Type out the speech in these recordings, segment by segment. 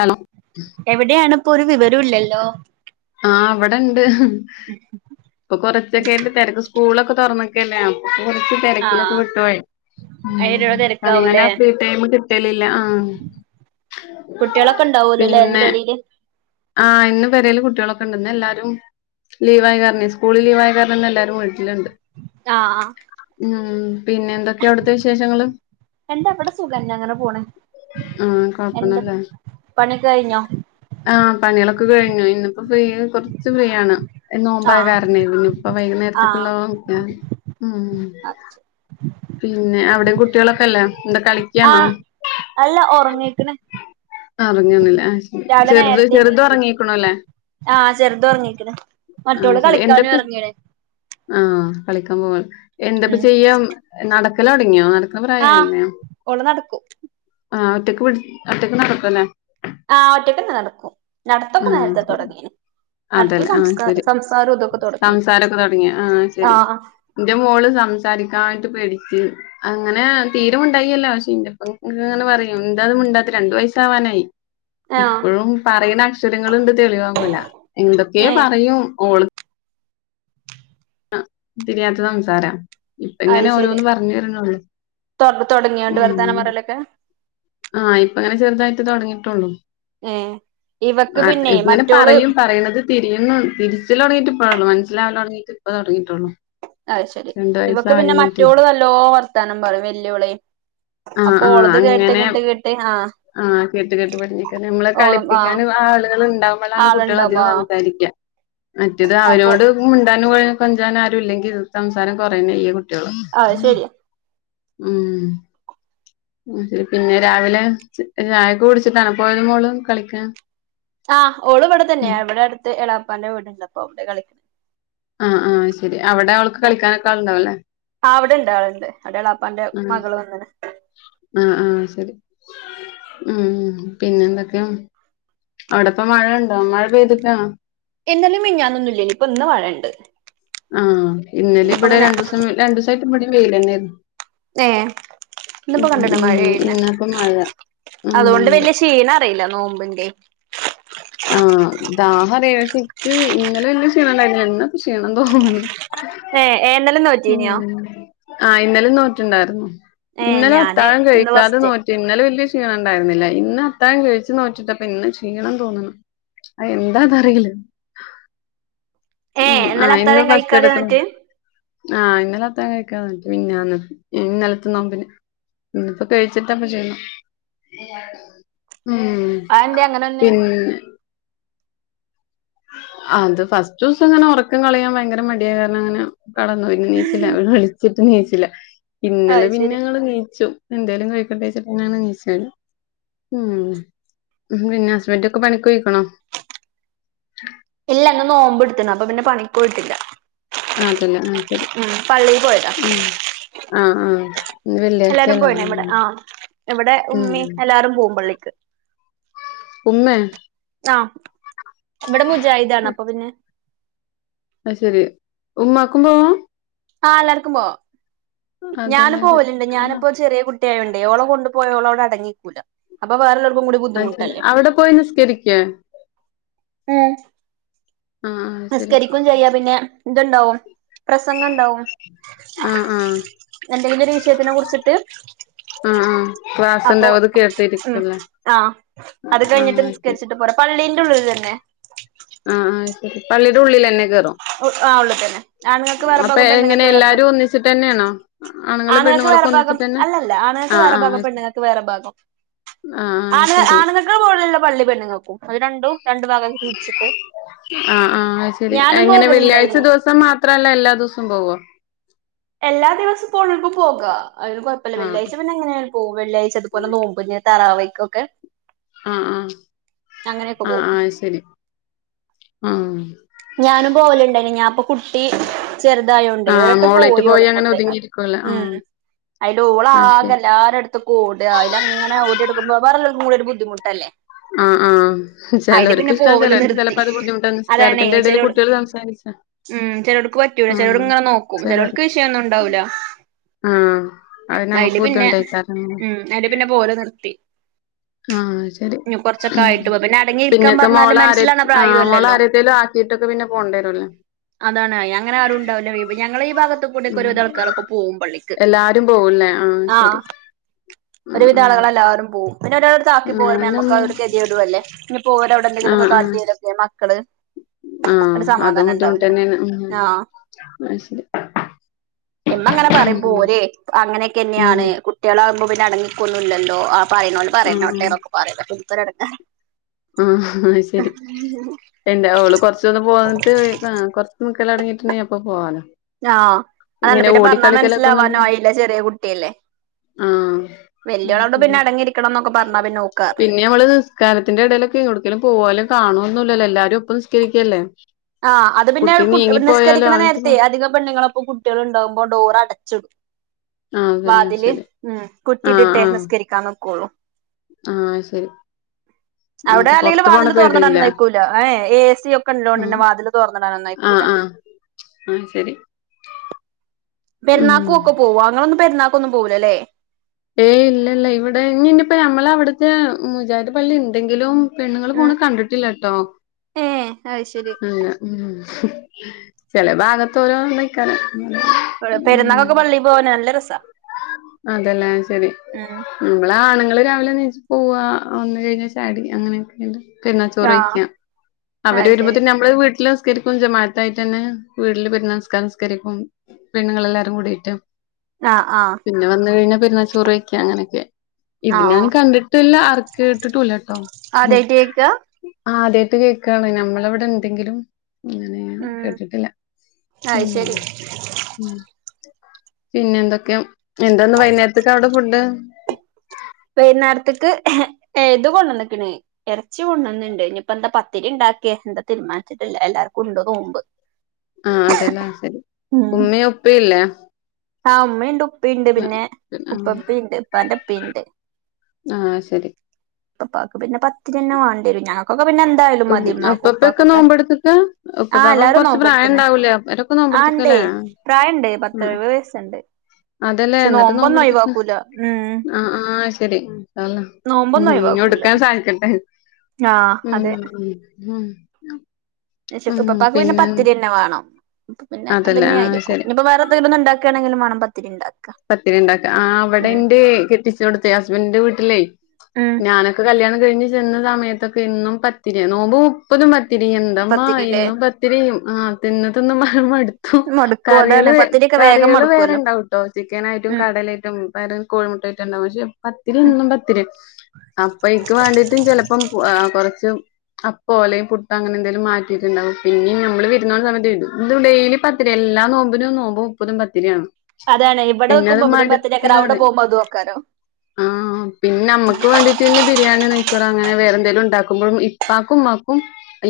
Hello എവിടെയണപ്പോ ഒരു വിവരം ഇല്ലല്ലോ? ആ അവിടെണ്ട് ഇപ്പൊ കൊറച്ചൊക്കെ്ട്ട് തിരക്ക് സ്കൂളൊക്കെ തുറന്നൊക്കല്ലേ അപ്പോ കുറച്ച് തിരക്കിലൊക്കെ ആഹ് വിട്ട്പോയി. ഉം അയിന്റെടോ അങ്ങനെ തിരക്കാവൂലേ ഫ്രീ ടൈം കിട്ടലില്ല ആഹ. കുട്ടികളൊക്കെ ഉണ്ടാവലോല്ലേ ഇന്ന് പേര്ല്. ആ ഇന്ന് വരൽ കുട്ടി. ണ്ട എല്ലാരും ലീവായ കാരണം സ്കൂളിൽ ലീവായ കാരണം എല്ലാരും വീട്ടിലുണ്ട്. ആഹ് ഉം പിന്നെ എന്തൊക്കെയ അവിടുത്തെ വിശേഷങ്ങൾ. എന്താ ഇവിടെ സുഖന്നെ അങ്ങനെ പോണ് ആ കൊഴപ്പന്നല്ലേ. പണിക്കഴിഞ്ഞോ. ആ പണികളൊക്കെ കഴിഞ്ഞു ഇന്നപ്പോ ഫ്രീ കുറച്ച് ഫ്രീ ആണ്. നോമ്പായ ആഹ് കാരണേ ഇനി ഇപ്പ ആഹ് വൈകുന്നേരത്തേക്കുള്ള നോക്ക ഉ മം. അത് ശരി പിന്നെ അവിടയും കുട്ടികളൊക്കെല്ലേ എന്താ കളിക്കയാണോ ആഹ് അല്ല ഉറങ്ങീക്ക്ണ്. ഉറങ്ങീന്നുല്ല ആ ശരി രാവിലെ ചെറുത് നേരത്തെ ചെറുത് എണീറ്റിന് ഉറങ്ങീക്ക്ണൂല്ലേ. ആഹ് ചെറുത് ഉറങ്ങീക്ക്ണ് മറ്റോള് കളിക്കാനും ഇറങ്ങീണ്. ആഹ കളിക്കാൻ പോ എന്തപ്പ ചെയ്യാ നടക്കൽ തുടങ്ങിയോ നട ആഹ ഓള് നടക്കും. ആഹ് ഒറ്റയ്ക്ക് ഒറ്റയ്ക്ക് നടക്കുല്ലേ. ആ ഒറ്റക്ക് നടക്കും നടത്തക്കെ ആഹ് നേരത്തെ ശരി. തുടങ്ങി അടുത്ത അതെല്ലേ ആഹ് സംസ്ക ശരി. സംസാരം ഇതൊക്കെ തുടക്കി സംസാരൊക്കെ തൊടങ്ങിയോ? ആഹ് ശരി. ആഹ. ഇന്റെ മോള് സംം സരിക്കായിട്ട് പേടിച്ച് അങ്ങനെ തീരമുണ്ടായില്ല പക്ഷെഇപ്പങ്ങനെ പറയും എന്ത [unintelligible] രണ്ടു വയസ് ആാവാനായി ആഹ് ഇപ്പഴും പറയുന്ന അക്ഷരങ്ങളണ്ട് തെളിവാൻ പോല എന്തൊക്കെയ ഏഹ് പറയും മോള് ആ തിരിയാത്ത സംസാരം ഇപ്പ അത് എങ്ങനെ ശരി ഓരോന്ന് പറഞ്ഞു. വരുന്നുള്ളൂ തൊട ഉ തൊടങ്ങിയോണ്ട് വർത്താനം പറയലൊക്കെ ആഹ് ഇപ്പ അങ്ങനെ ചെറുതായിട്ട് തുടങ്ങിട്ടുള്ളൂ. എ ആ ഇങ്ങനെ പറയും പറയണുന്നത് തിരിയുന്നു തിരിച്ചില് തുടങ്ങിട്ടള്ള ഇപ്പോഴാ മ [unintelligible] രാവിലെ തുടങ്ങീട്ട് ഇപ്പ തുടങ്ങി അ ശരി ഇവക്ക് പിന്നെ മറ്റോള് നല്ലോ വർത്താനം പറയും വെല്ലിവള് അപ്പൊ ഉളത് കേട്ടെ കേട്ട് കേട്ടെ ആഹ് ആഹ കേട്ട് കേട്ട്പഠഞ്ഞിക്ക നമ്മളെ കളിപ്പിക്കാനും ആ ആളുകൾ ഉണ്ടാവുമ്പോളാണ് കുട്ടികൾ ആളുണ്ടാവുമ്പോ അധികം ആ സംസാരിക്കുക മറ്റേത് അപ്പൊ അവരോട് മുണ്ടാനും കൊഞ്ചാന് ആരും ഇല്ലെങ്കി സംസാരം കുറയന്ന്യ ചെയ്യും കുട്ടികള് അത് ശരിയാ ഉം ശരി പിന്നെ രാവിലെ ചായക്ക് കുടിച്ചിട്ടാണ് പോയത് മോള് കളിക്കാൻ ആഹ് ഓള ഇവിടെ തന്നെയ ഉം. എവിടെ അടുത്ത് എളാപ്പാന്റ വീടുണ്ട് അപ്പോ അവിടെ കളിക്കണ ആഹ് ആ ശരി അവിടെ അവൾക്ക് കളിക്കാനൊക്കെ ആളുണ്ടാവും അല്ലേ ആ അവിടെണ്ട് ആളുണ്ട് അവിടെ ഇളയാപ്പാന്റെ മകള് വന്നെ ആഹ ആഹ ശരി ഉ പിന്നെ എന്തൊക്കെയ അവിടെപ്പ മഴുണ്ടോ മഴ പെയ്തിട്ട ഇന്നലിം മിഞ്ഞാനൊന്നും ഇല്ലായിരുനു ഇപ്പൊ ഇന്ന് മഴണ്ട് ആഹ ഇന്നലെ ഇന്നിപ്പോ ഇവിടെ ഇങ്ങനെ രണ്ടു ദിവസം രണ്ട് ദിവസായിട്ട് ഇവിടെം വെയില് തന്നൊയിരുന്നു ഏ ഇന്നിപ്പോ കണ്ടട ഉം മഴയിണ് ഇന്നപ്പ മഴ ഉം അതുകൊണ്ട് ഉണ്ട് വല്ല്യക്ഷീണം അറിയില്ല നോമ്പിന്റെ ആഹ ദാഹഅറ ഇന്നലെ വല്ല്യ ക്ഷീണല്ലായി ഇന്ന് ക്ഷീണം തോന്നുന്നു. ഏ ഏ ഇന്നലെ ഉ നോറ്റീനിയോ ആ ഇന്നലും നോറ്റുണ്ടായിരുന്നു ഏ ഇന്നലെ ഞാന് അത്താഴം ഇന്ന് കഴിക്കാതെ ഫസ്റ്റ് നോറ്റി ഇന്നലെ വലിയ ക്ഷീണ ഉണ്ടായിരുന്നില്ല ഇന്ന് അത്താം കഴിച്ചു നോറ്റിട്ടപ്പം ഇന്ന് ക്ഷീണം തോന്നുന്നു. എന്താന്നറിയില്ല ഏ ഉം ഇന്നലെ ആഹ് ഇന്ന് അത്താഴം ഫസ്റ്റ് കഴിക്കാതെ എടക്കുന്നു എന്നിട്ട് ആഹ് ഇന്നലത്താ കഴിക്കാന്നിട്ട് പിന്നെന്ന് ഇന്നലത്തെ നോമ്പിന് ഇപ്പോ കഴിച്ചിട്ടപ്പ ചെയ്യാം ഉം അതെന്തേ അങ്ങനെന്നെ പിന്നെ ആ അത് ഫസ്റ്റ് ദിവസം അങ്ങനെ ഉറക്കം കളയാൻ ഭയങ്കര മടിയായ കാരണം അങ്ങനെ കടന്നു പിന്നെ നീച്ചില്ല വിളിച്ചിട്ട് നീച്ചില്ല അത് ഇന്നലെ പിന്നെ ശരി ഞങ്ങള് നീച്ചു എന്തേലും കഴിക്കണ്ടേന്ന്വെച്ചിട്ടാണ് നിച്ചത് ഉം പിന്നെ ഹസ്ബൻഡൊക്കെ പണിക്കൊഴിക്കണോ ഇല്ല ഇന്ന് നോമ്പ് എടുത്തണ് അപ്പൊ പിന്നെ പണിക്ക്പോയിട്ടില്ല. ആ അതല്ലേ ഉം ഉം പള്ളീ പോയതാ ആ ആഹ് ഇന്ന് വെള്ളിയാഴ്ച്ച എല്ലാരും അല്ലെ പോയിണ് പറയും ഇവിടെ പോലെ ആ ഇവിടെ ഉമ്മി എല്ലാവാരും പോകും പള്ളിക്ക് ഉമ്മയൊ? ആ ഇവിടെ മുജായിദാണ് അപ്പൊ പിന്നെ അത് ശരി ഉമ്മാക്കും പോവാം? ആ എല്ലാർക്കും പോവാം അതല്ല ഞാന് അത് പോവലുണ്ട് ആഹ് ഞാനിപ്പോ ചെറിയ കുട്ടി കുട്ടി ആയോണ്ടേ കൊണ്ടു പോയോളോടെ അടങ്ങിക്കൂല അപ്പൊ വേറൊള്ളൊ ര്ക്കും കൂടി അത് ശരി ബുദ്ധിമുട്ടല്ലേ അവിടെ പോയി നിസ്കരിക്കേ ഉം ആഹ് ആഹ് ശരി നിസ്കരിക്കും ചെയ്യാ പിന്നെ ഇത്ണ്ടാകും പ്രസംഗം ഇ ണ്ടാവും ആഹ് ആഹ് എന്തെങ്കിലൊര് വിഷയത്തിനെ കുറിച്ച്ട്ട് ആഹ് ആഹ് ക്ലാസ് അപ്പൊ ഉണ്ടാവും അത് മ് കേട്ടിരിക്കുംല്ലേ ആഹ് അത് കഴിഞ്ട്ട് ആഹ് ശരി നിസ്കരിച്ച്ട്ട് പോരാ പള്ളീല് ഉള്ളില് തന്നെ ആഹ് ആഹ് ശെരി പള്ളീടെ ഉള്ളിലെന്നെ കേർ റോ? ആ ഉള്ളിൽ തന്നെ ആണുങ്ങൾക്ക് വേറെ അപ്പോ ഭാഗം എങ്ങനെ പെണ്ണുങ്ങൾക്ക് വേറെ ഭാഗം എല്ലാരും ഒന്നിച്ച് ട്ടെന്നേണോ ആണ്ങ്ങളും പെണ്ണ് ആണുങ്ങൾക്ക് വേറെ ഭാഗം അല്ലല്ല ആണ്ങ്ങക്ക് വേറെ ഭാഗം പെണ്ണ്ങ്ങക്ക് വേറെ ഭാഗം ആഹ് ആഹ് ആണ് ശരി ആണ്ങ്ങക്ക്‌ പോല്ള്ള പള്ളി പെണ്ണുങ്ങക്കും അത് രണ്ടും രണ്ടു ഭാഗാക്കി തീർ ആഹ് ആഹ് ശെരി ഞാനും എങ്ങനെ വെള്ളിയാഴ്ച പോകലുണ്ടായിനി ദിവസം മാത്രല്ല എല്ലാ ദിവസോം പോവോ എല്ലാ ദിവസവും പോണോൽക്ക്‌ പോകാ അതിന് കൊഴപ്പല്ല. ആഹ് വെള്ളിയാഴ്ച പിന്നെ എങ്ങനെ പോവും വെള്ളാഴ്ച്ച അത് പോലെ നോമ്പിന് തറാവീക്കൊക്കെ ആഹ് ആഹ് ആഹ് പോകും ആഹ് ശെരി ആഹ് ഞാനും പോവല്ണ്ടായ്നു ഞാപ്പൊ കുട്ടി ചെറ്തായോണ്ട് ആഹ് ഒരട്ടം മോളേറ്റ് പോയി ഒളേം അങ്ങനെ കൊണ്ട് ഒതുങ്ങിയിരിക്കുവല്ലേ മ് ആഹ് അയ്ല് അത് ഓളാകെ ശരി എല്ലാരെട്ത്ത്ക്കും ഓടാ അയ്ലങ്ങനെ ഓടിനടക്കുമ്പോ വേറെല്ലോൽക്കും കൂടി ഒര് ബുദ് ദ്ധിമുട്ടല്ലേ ആഹ് ആഹ് ചെലോര്ക്ക് ഇഷ്ട്ടാ പോവല് ചെലോര്ക്ക്‌ നിർത്തി ചെലപ്പോ അത് ബുദ്ധിമുട്ടാണ് നിസ്കാരത്തിന്റെ എടേല് കുട്ട്യാള് സംസാരിച്ച മ് ചെലോൽക്ക്‌ പറ്റൂല. ചെലോൽങ്ങനെ നോക്കും. ചെലോ ചചെലോൽക്ക്‌ വിഷയൊന്നുണ്ടാവൂല. ആഹ് അത് നമ്മക്ക് ബുദ്ധിട്ടയ്ക്കാരം. ഉം അയില് പിന്നെ പോവല് നിർത്തി ആഹ് ശെരി ഇനി കൊറച്ചൊക്കെ ആയിട്ട് പോ പിന്നെ അടങ്ങി ഇരിക്കാൻ പിന്നക്കെ പറഞ്ഞാല് മോളാരയ്‌ മനസ്സിലാവണ ആഹ് മോളെ പ്രായോല്ലല്ലോ ആരെയ്ത്തേലും ആക്കി ട്ടൊക്കെ പിന്നെ പോണ്ടേരുല്ലേ അതാണ് അങ്ങനെ ആരും ണ്ടാവൂല്ല ഞങ്ങള ഈ ഭാഗത്ത് കൂടെക്കെ ഉം ഒര് വിധം ആൾക്കാരൊക്കെ പോവും പള്ളിക്ക് എല്ലാരും പോവുംല്ലേ ആഹ് ശെരി ഒരു വിത ആള്കളെല്ലാരും പോവും പിന്നെ ഒരാളെട്ത്ത് ആക്കി പോരുമ്പോ ഞാനും ഞമ്മക്കത് കെത്യേടുല്ലേ പ്പോരവിടെ എന്തെങ്കിലൊക്കെ ആഹ് ആഹ് കാട്ട്യാലൊക്കെ മക്കള് അങ്ങട് ആഹ് അതും സമാധാനം ഉണ്ടാവൂല ബുദ്ധിമുട്ടന്നേണ് ഉം ആഹ് അത് ശരി ഇമ്മങ്ങനെ പറയും പോര് ഉം ഉം അങ്ങനെക്കെന്നെയാണ് കുട്ട്യാളാ ആവുമ്പോ പിന്നെ അടങ്ങിക്കൊന്നും ഇല്ലല്ലോ ആ പറയുന്നോരൊക്കെ പറഞ്ഞോട്ടെ എന്നൊക്കെ പറയലാ പിന്നെ ഇനിക്കൊര് എടങ്ങേറാ ആ ശരി എന്താ ഓള് കൊറചൊതു [unintelligible] കൊറച്ച് നിക്കാല് തൊടങ്ങീട്ട്ണ്ടെങ്കി അപ്പൊ പോവാലോ ആഹ് അതാണ് ഇങ്ങനെ പിന്നെ പറഞ്ഞാ ഓടിക്കളിക്കലൊക്കെ മനസ്സിലാവാനോ ഒന്നുണ്ട് ആയില്ല ചെറിയ കുട്ട്യാല്ലേ ആഹ് അത് വെല്ല്യോളോട് പിന്നെ ശരി അടങ്ങിയിരിക്കണം ന്നൊക്കെ പർഞ്ഞാ പിന്നെ ഓക്കറിം. ഇടേലൊക്കെ എട്ക്കേലൊക്കെ പോവാലും കാണോന്നുല്ലല്ലോ എല്ലാരും ഒപ്പം നിസ്കരിക്കല്ലേ. ആഹ് അത് പിന്നെ കുട്ടി കു നീങ്ങിപ്പോയാലോ നിസ്കരിക്കണ അവൾക്ക് പ നേരത്തെ അധിക പെണ്ണ്ങ്ങളൊപ്പം കുട്ട്യാള് ണ്ടാകുമ്പോ ഡോറടച്ച്ടും. ആ അതന്നെ വാതില് ശരി മ് കുറ്റിട്ട്ട്ടേ നിസ്കരിക്കാൻ നിക്കൊള്ളൂ. ആഹ് ശെരി അവടെ അല്ലെങ്കിലും വാതിൽ തൊർന്ന്ടാനൊന്നും അയക്കൂല. ഏ ഏസി ആ ഒക്കെള്ളോണ്ട്. ന്നെ വാതില് തോർന്ന് ടാനൊന്നും ആ അയക്കൂല. ആ ആ ശരി പെര്ന്നാക്കും ഉം ഒക്കെ പോവാ ങ്ങളൊന്നും പെര്ന്നാക്കൊന്നും പോവൂലലേ. ഏയ് ഇല്ല ഇല്ല ഇവടെ ഞ്ഞി ഞ്ഞിപ്പ ഞമ്മളവ്ട്ത്തെ മുജാഹിദ് പള്ളിണ്ടെങ്കിലും പെണ്ണ്ങ്ങൾ ഉം പോണ് കണ്ട്ട്ടില്ലട്ടോ ഏ അത് ശരി ല്ല മ് ചെല ഭാഗത്തോരോ [unintelligible] പെര്ന്നാക്കൊക്കെ പള്ളി പോവാന് നല്ല രസാ അതെ ല്ലേ ശെരി ഉം നമ്മളാ ആണ്ങ്ങള് രാവിലെ ണീച്ച് പോവാ വന്ന് കഴിഞ്ഞാ ചായ കുടിക്കാ അങ്ങനെയൊക്കെ ഉണ്ട് ആഹ് പെര്ന്നാചോറെയ്ക്ക്യ അവര് അത് ശരി വരുമ്പത്തിന് നമ്മള് വീട്ട്ല് നിസ്കരിക്കും ജമാഅത്തായിട്ട് തന്നെ വീട്ടില് പെര്ന്നാ നിസ്കാരം നിസ്കരിക്കും പെണ്ണ്ങ്ങളെല്ലാരും കൂടീറ്റ്. ആഹ് ആഹ് വന്ന് കഴിഞ്ഞ പെരുന്നാ ചോറയ്ക്ക അങ്ങനെക്കെ ഇത് ഞാൻ ആഹ് കണ്ടിട്ടില്ല അർ കേട്ടിട്ടുല്ല്യട്ടോ ആഹ് ആദ്യായിട്ട് കേക്കാ ആദ്യ ത് കേക്കാണ് ഞമ്മളവ്ടെണ്ടെങ്കിലും അങ്ങനെ ഞാ ഉം കേട്ടിട്ടില്ല ഉം അത് ശരി ഉം പിന്നെ എന്തൊക്കെയാ എന്താന്ന് വൈന്നേര്ത്ത്ക്കവ്ടെ ഫുഡ് വൈന്നേരത്ക്ക് ഇത് കൊണ്ടന്ന്ക്ക്‌ണ് എറച്ചി കൊണ്ടന്ന്ണ്ട് ഇഞ്ഞിപ്പന്താ പത്തിരി ഇണ്ട ക്കെ ന്താ തീര്മാൻച്ച്ട്ട്ല്ല എല്ലാർക്കുംണ്ട് നോമ്പ് ആ അതെല്ലാം ശരി ഉമ്മിം ഉപ്പല്ലേ ആ ഉമ്മയുണ്ട് ഉപ്പീണ്ട് പിന്നെ ആഹ് ഉപ്പപ്പിണ്ട് ഇപ്പാന്റെ ഇപ്പീണ്ട് ആഹ് ശരി ഉപ്പാക്ക് പിന്നെ പത്തിരിന്നെ വാണ്ടിവരും ഞങ്ങക്ക്‌ ഇപ്പ പിന്നെ എന്തായാലും മതി ഉപ്പപ്പൊക്കെ ഇമ്മാക്കുപ്പാക്കൊക്കെ നോമ്പെടുത്ത്ക്കാ ആ ഉപ്പപ്പാക്ക് എല്ലാരും കൊറച്ച് പ്രായം നോമ്പട്ത്തെണ് ഉണ്ടാവൂലേ അവരൊക്കെ ആ ണ്ടേ നോമ്പെടുത്ത്ക്കല്ലേ പ്രായണ്ട് പത്തെഎഴുവത് വയസ്സ്ണ്ട് അതെല്ലേ ന്ന്ട്ട് നോമ്പ്ട്ത്ത്ട്ട് ഉം ആ ആ ശെരി [unintelligible] ഉം ഹും ഇഞ്ഞുട്ക്കാൻ സാധിക്കട്ടെ ആ ഉം അതെ ഉം നീചിട്ട് ഇപ്പപ്പാക്ക് പിന്നെ പത്തിര്യെന്നെ വേണം പിന്നെ അതല്ലേ ആഹ് അതന്നെയായിരിക്കും ശരി ഇഞ്ഞിപ്പം വേറെ ത് ബട്ന്ന് ണ്ടാക്കാണെങ്കിലും മാണം പത്തിരിണ്ടാ പത്തിരിണ്ടാക്ക ആ വടെന്റെ കെട്ടിച്ചോട്ത്തെ ഹസ്ബൻന്റെ വീട്ട്ലേ ഉം ഞാനൊക്കെ കല്യാണം കഴിഞ്ഞ് ചെന്ന സമയത്തൊക്കെ എന്നും പത്തിരി നോമ്പ് മുപ്പതും പ ത്തിരി എന്തമ്മാ പത്തിരില്ലേ ഇന്നും പത്തിരി ആ തിന്ന് തിന്ന് മ മട് മടുക്കും അതാണ് കറികള് പത്തിരിയൊക്കെ വേഗം കറികള് മടുക്കുവല്ലോ വേറെണ്ടാവുട്ടോ ചിക്കനായിട്ടും ഉം കടലേയിട്ടും പ്പര് കോഴിമുട്ടേറ്റണ്ടാവും പക്ഷെ പത്തി ഉം എന്നും പത്തിരി അപ്പൊ ഇൻക് വാണ്ടിട്ടു ചെലപ്പം ആ കൊറച്ച് അപ്പോലെ പുട്ട് അങ്ങനെ എന്തേലും മാറ്റിയിട്ടുണ്ടാവും പിന്നെ നമ്മള് വിരുന്നൊണ സമയത്ത് ഇത് ഡെയിലി പത്തിരിയ- എല്ലാ നോമ്പിനും നോമ്പ് മുപ്പതും പത്തിരി ആണ് അതാണ് ഇവിടോക്കുമ്പോ ഇവിടേം പത്തിരിഎയ്കാര അവിടെ പോവുമ്പം അതുഅക്കാരോ ആ പിന്നമ്മക്ക് വേണ്ടീട്ട്ന്നെ ബി ബിരിയാണി നെയ്‌ച്ചോറോ അങ്ങനെ വേറെന്തേലും ഇണ്ടാക്കുമ്പഴും ഇപ്പാക്കും മ്മാക്കും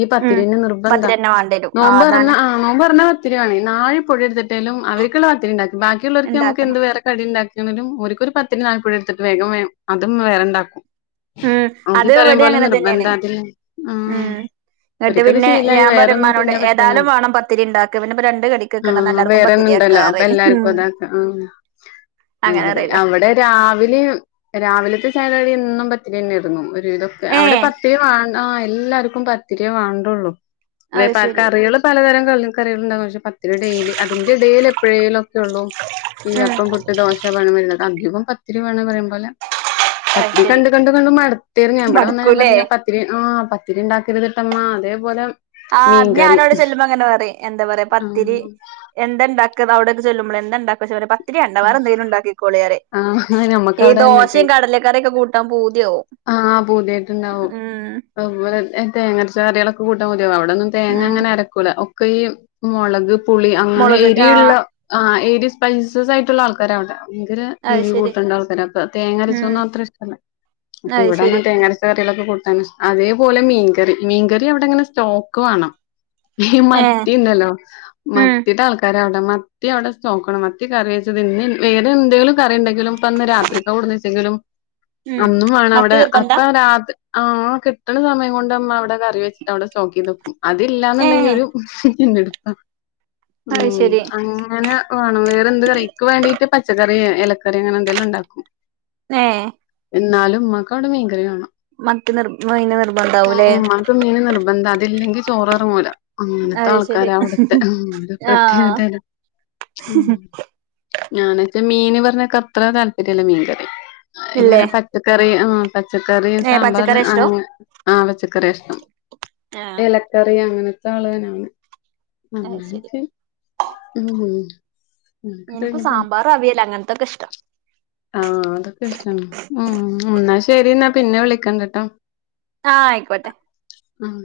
ഈ ഉം പത്തിരിയെന്നെ നിർബന്ധാ പത്തിരി തന്നെ വേണ്ടി വരും ആ നോമ്പ്ർന്നാ അതാണ് ആ നോമ്പൊർന്ന ത്തിരി ആണ് നാഴി പൊടിട്ത്ട്ടേലും അവര്ക്ക്‌ള്ള പത്തിരിണ്ടാക്കും ബാക്കിള്ളോർക്ക്‌ നമുക്ക് ഉണ്ടാക്കണം എന്ത് വേറെ കടിണ്ടാ യെന്നിട്ടും ഓര്ക്കൊരു പത്തിരി നായ്പൊടിട്ത്ട്ട് വേഗം വേം അതുമ്മാ വേറെണ്ടാക്കും ഉം അതി അത് പറയും ഇവിടെ പോലെ അങ്ങനെ തന്നെയാണ് നിർബന്ധാക്കില്ലെ ആ ഉം ന്നട്ട് പിന്നെ ഞാൻ പറിംമ്മാനോട് പറ്റൂല ഏതാലും വാണം പത്തിരിണ്ടാക്ക പിന്നെപ്പ രണ്ട് കടിക്ക്‌ക്കാണോ ന്ന എല്ലാര്ക്കും പത്തിരിയാ ണ്ടല്ലോ അപ്പൊ എല്ലാര്ക്കും അതാ ആ അങ്ങനെ തന്നെ ആ ഇവിടെ രാവിലിം രാവിലത്തെ ചായകടി എന്നും പ പത്തിരിയന്നെ തിന്നൂ ഒരു വിതൊക്കെ അവിടെ ഏഹ് പത്തിരി വാണം ആ എല്ലാര്ക്കും പത്തിരിയെവാണ്ടുള്ളൂ വേ അത് പാക്ക ശരി കറികള് പലതരം കറി കറികള്ണ്ടാവും പക്ഷെ പത്തിരി ഡേയ്‌ല് അതിന്റെ ഇടേല് എപ്പഴേലും ല്ള്ളൂ ഈ ഉം അപ്പം പുട്ട് ദോശ വേണം വര്ന്നോല്ക്ക് അധികം പത്തിരി വേണം പറയുമ്പോലെ അത് പത്തിരി ശരി കണ്ട് കണ്ട് കണ്ട് മട്ത്ത്ണ് ഞാൻ ബടെ വന്ന ഞാൻ മടുക്കൂലേ പറിം ഞാ പത്തിരി ആ പത്തിരിണ്ടാക്കരുത്ട്ടമ്മാ അതേപോലെ ആ അത് മീൻകറി ഞാനവിടെ ചെല്ലുമ്പോ അങ്ങനെ പറിം എന്താ പറയാ ആ പത്തിരി എന്താണ്ടാ ക്ക അവ്ടൊക്കെ ചെല്ലുമ്പളേ എന്തണ്ടാക്കാെയ്ച്ച ഞ [unintelligible] പ പത്തിരി ആണ്ട വേറെന്തേലും ണ്ടാക്കിക്കോളിയറിം ആ നമ്മക്ക് ഈ അവിടെ കണ്ടിട്ട് ദോശേം കടലക്കറിക്കെ കൂട്ടാൻ പൂ ആ പുതിയേത്ട്ട്ണ്ടാവും ഉം അതുപോലെ തേങ്ങരച്ച കറിയളൊക്കെ കൂട്ടാൻ ഒ അവ്ടെന്നും ഉം തേങ്ങങ്ങനെ അരക്കൂല ഒക്കെ ഈ മൊളക് പുളി അങ്ങനെ മൊളക് എരിയ്‌ള്ള ആഹ് ആ എരി സ്പൈസസ് ആയിട്ടുള്ള ആൾക്കാര അവടെ ഭയങ്കര അത് എരിവ് ശരി കൂട്ടണ്ടാവും ചെല ആൾക്കാർ ഉം തേങ്ങരച്ചൊന്നും അത്ര ഇഷ്ടല്ല അപ്പൊ അത് ശരി ഇവിടങ്ങനെ തേങ്ങരച്ച കുട്ടളൊക്കെ കൂട്ടും അതേപോലെ മീൻകറി മീൻകറി അവിടെങ്ങനെ സ്റ്റോക്ക് വേണം ഏഹ് മത്തിന്നല്ലോ ഉം മത്തിട്ട ആൾക്കാര മത്തി അവിടെ നോക്കണം മത്തി കറി വെച്ചത് ഇന്ന് വേറെ എന്തെങ്കിലും കറി ഉണ്ടെങ്കിലും ഇപ്പൊന്ന് രാത്രിക്കവിടന്ന് വെച്ചെങ്കിലും [inaudible] മത്തി അന്നുംവാണവിടെ നിർബന്ധാ അപ്പ രാത് ആഹ് കിട്ടണ സമയം കൊണ്ട്മ്മ അവിടെ കറി വെച്ചിട്ട് അവിടെ സോക്കിതക്കും അതില്ലാന്നുണ്ടെങ്കി ഏഹ് ഒരു ന്നെടുപ്പ അത് ശരി അങ്ങനെ വേണം വേറെന്ത് കറി ക്ക്‌ വേണ്ടീട്ട് പച്ചക്കറി കു ഇലക്കറി അങ്ങനെ എന്തെല്ലാം ഉണ്ടാക്കും ഏഹ് എന്നാലും ഉമ്മക്ക്വുടെ മീൻകറി വേണം മത്തി നിർ മീന് നിർബന്ധാവൂലേ ഉമ്മാക്ക് മീന് നിർബന്ധ അല്ലെങ്കിൽ ചോററങ്ങൂല അങ്ങനത്തെ അത് ആൾക്കാര ശരി അവിടുത്തെ ആഹ് പ്രത്യേകതല്ല ഉ ഞാനച്ച മീന് പറഞ്ഞക്കെ അത്ര താല്പര്യല്ല മീൻകറി ഇല്ലേ ഇങ്ങനെ പച്ചക്കറി ആ പച്ചക്കറി ഏ സാമ്പാർ പച്ചക്കറി ഇഷ്ടോ അങ്ങനെ ആഹ് പച്ചക്കറി ഇഷ്ടം ആഹ് ഇലക്കറി അങ്ങനെ ആളനാണ് അത് ശരി അക്ക് ഉ എനിക്ക് സാമ്പാറും അവിയല അങ്ങനത്തൊക്കെ ഇഷ്ടം ആഹ അതൊക്കെ ഇഷ്ട ഉ എന്നാ ശരി എന്നാ പിന്നെ വിളിക്കണ്ടിട്ടോ ആഹ് ആയിക്കോട്ടെ ആഹ്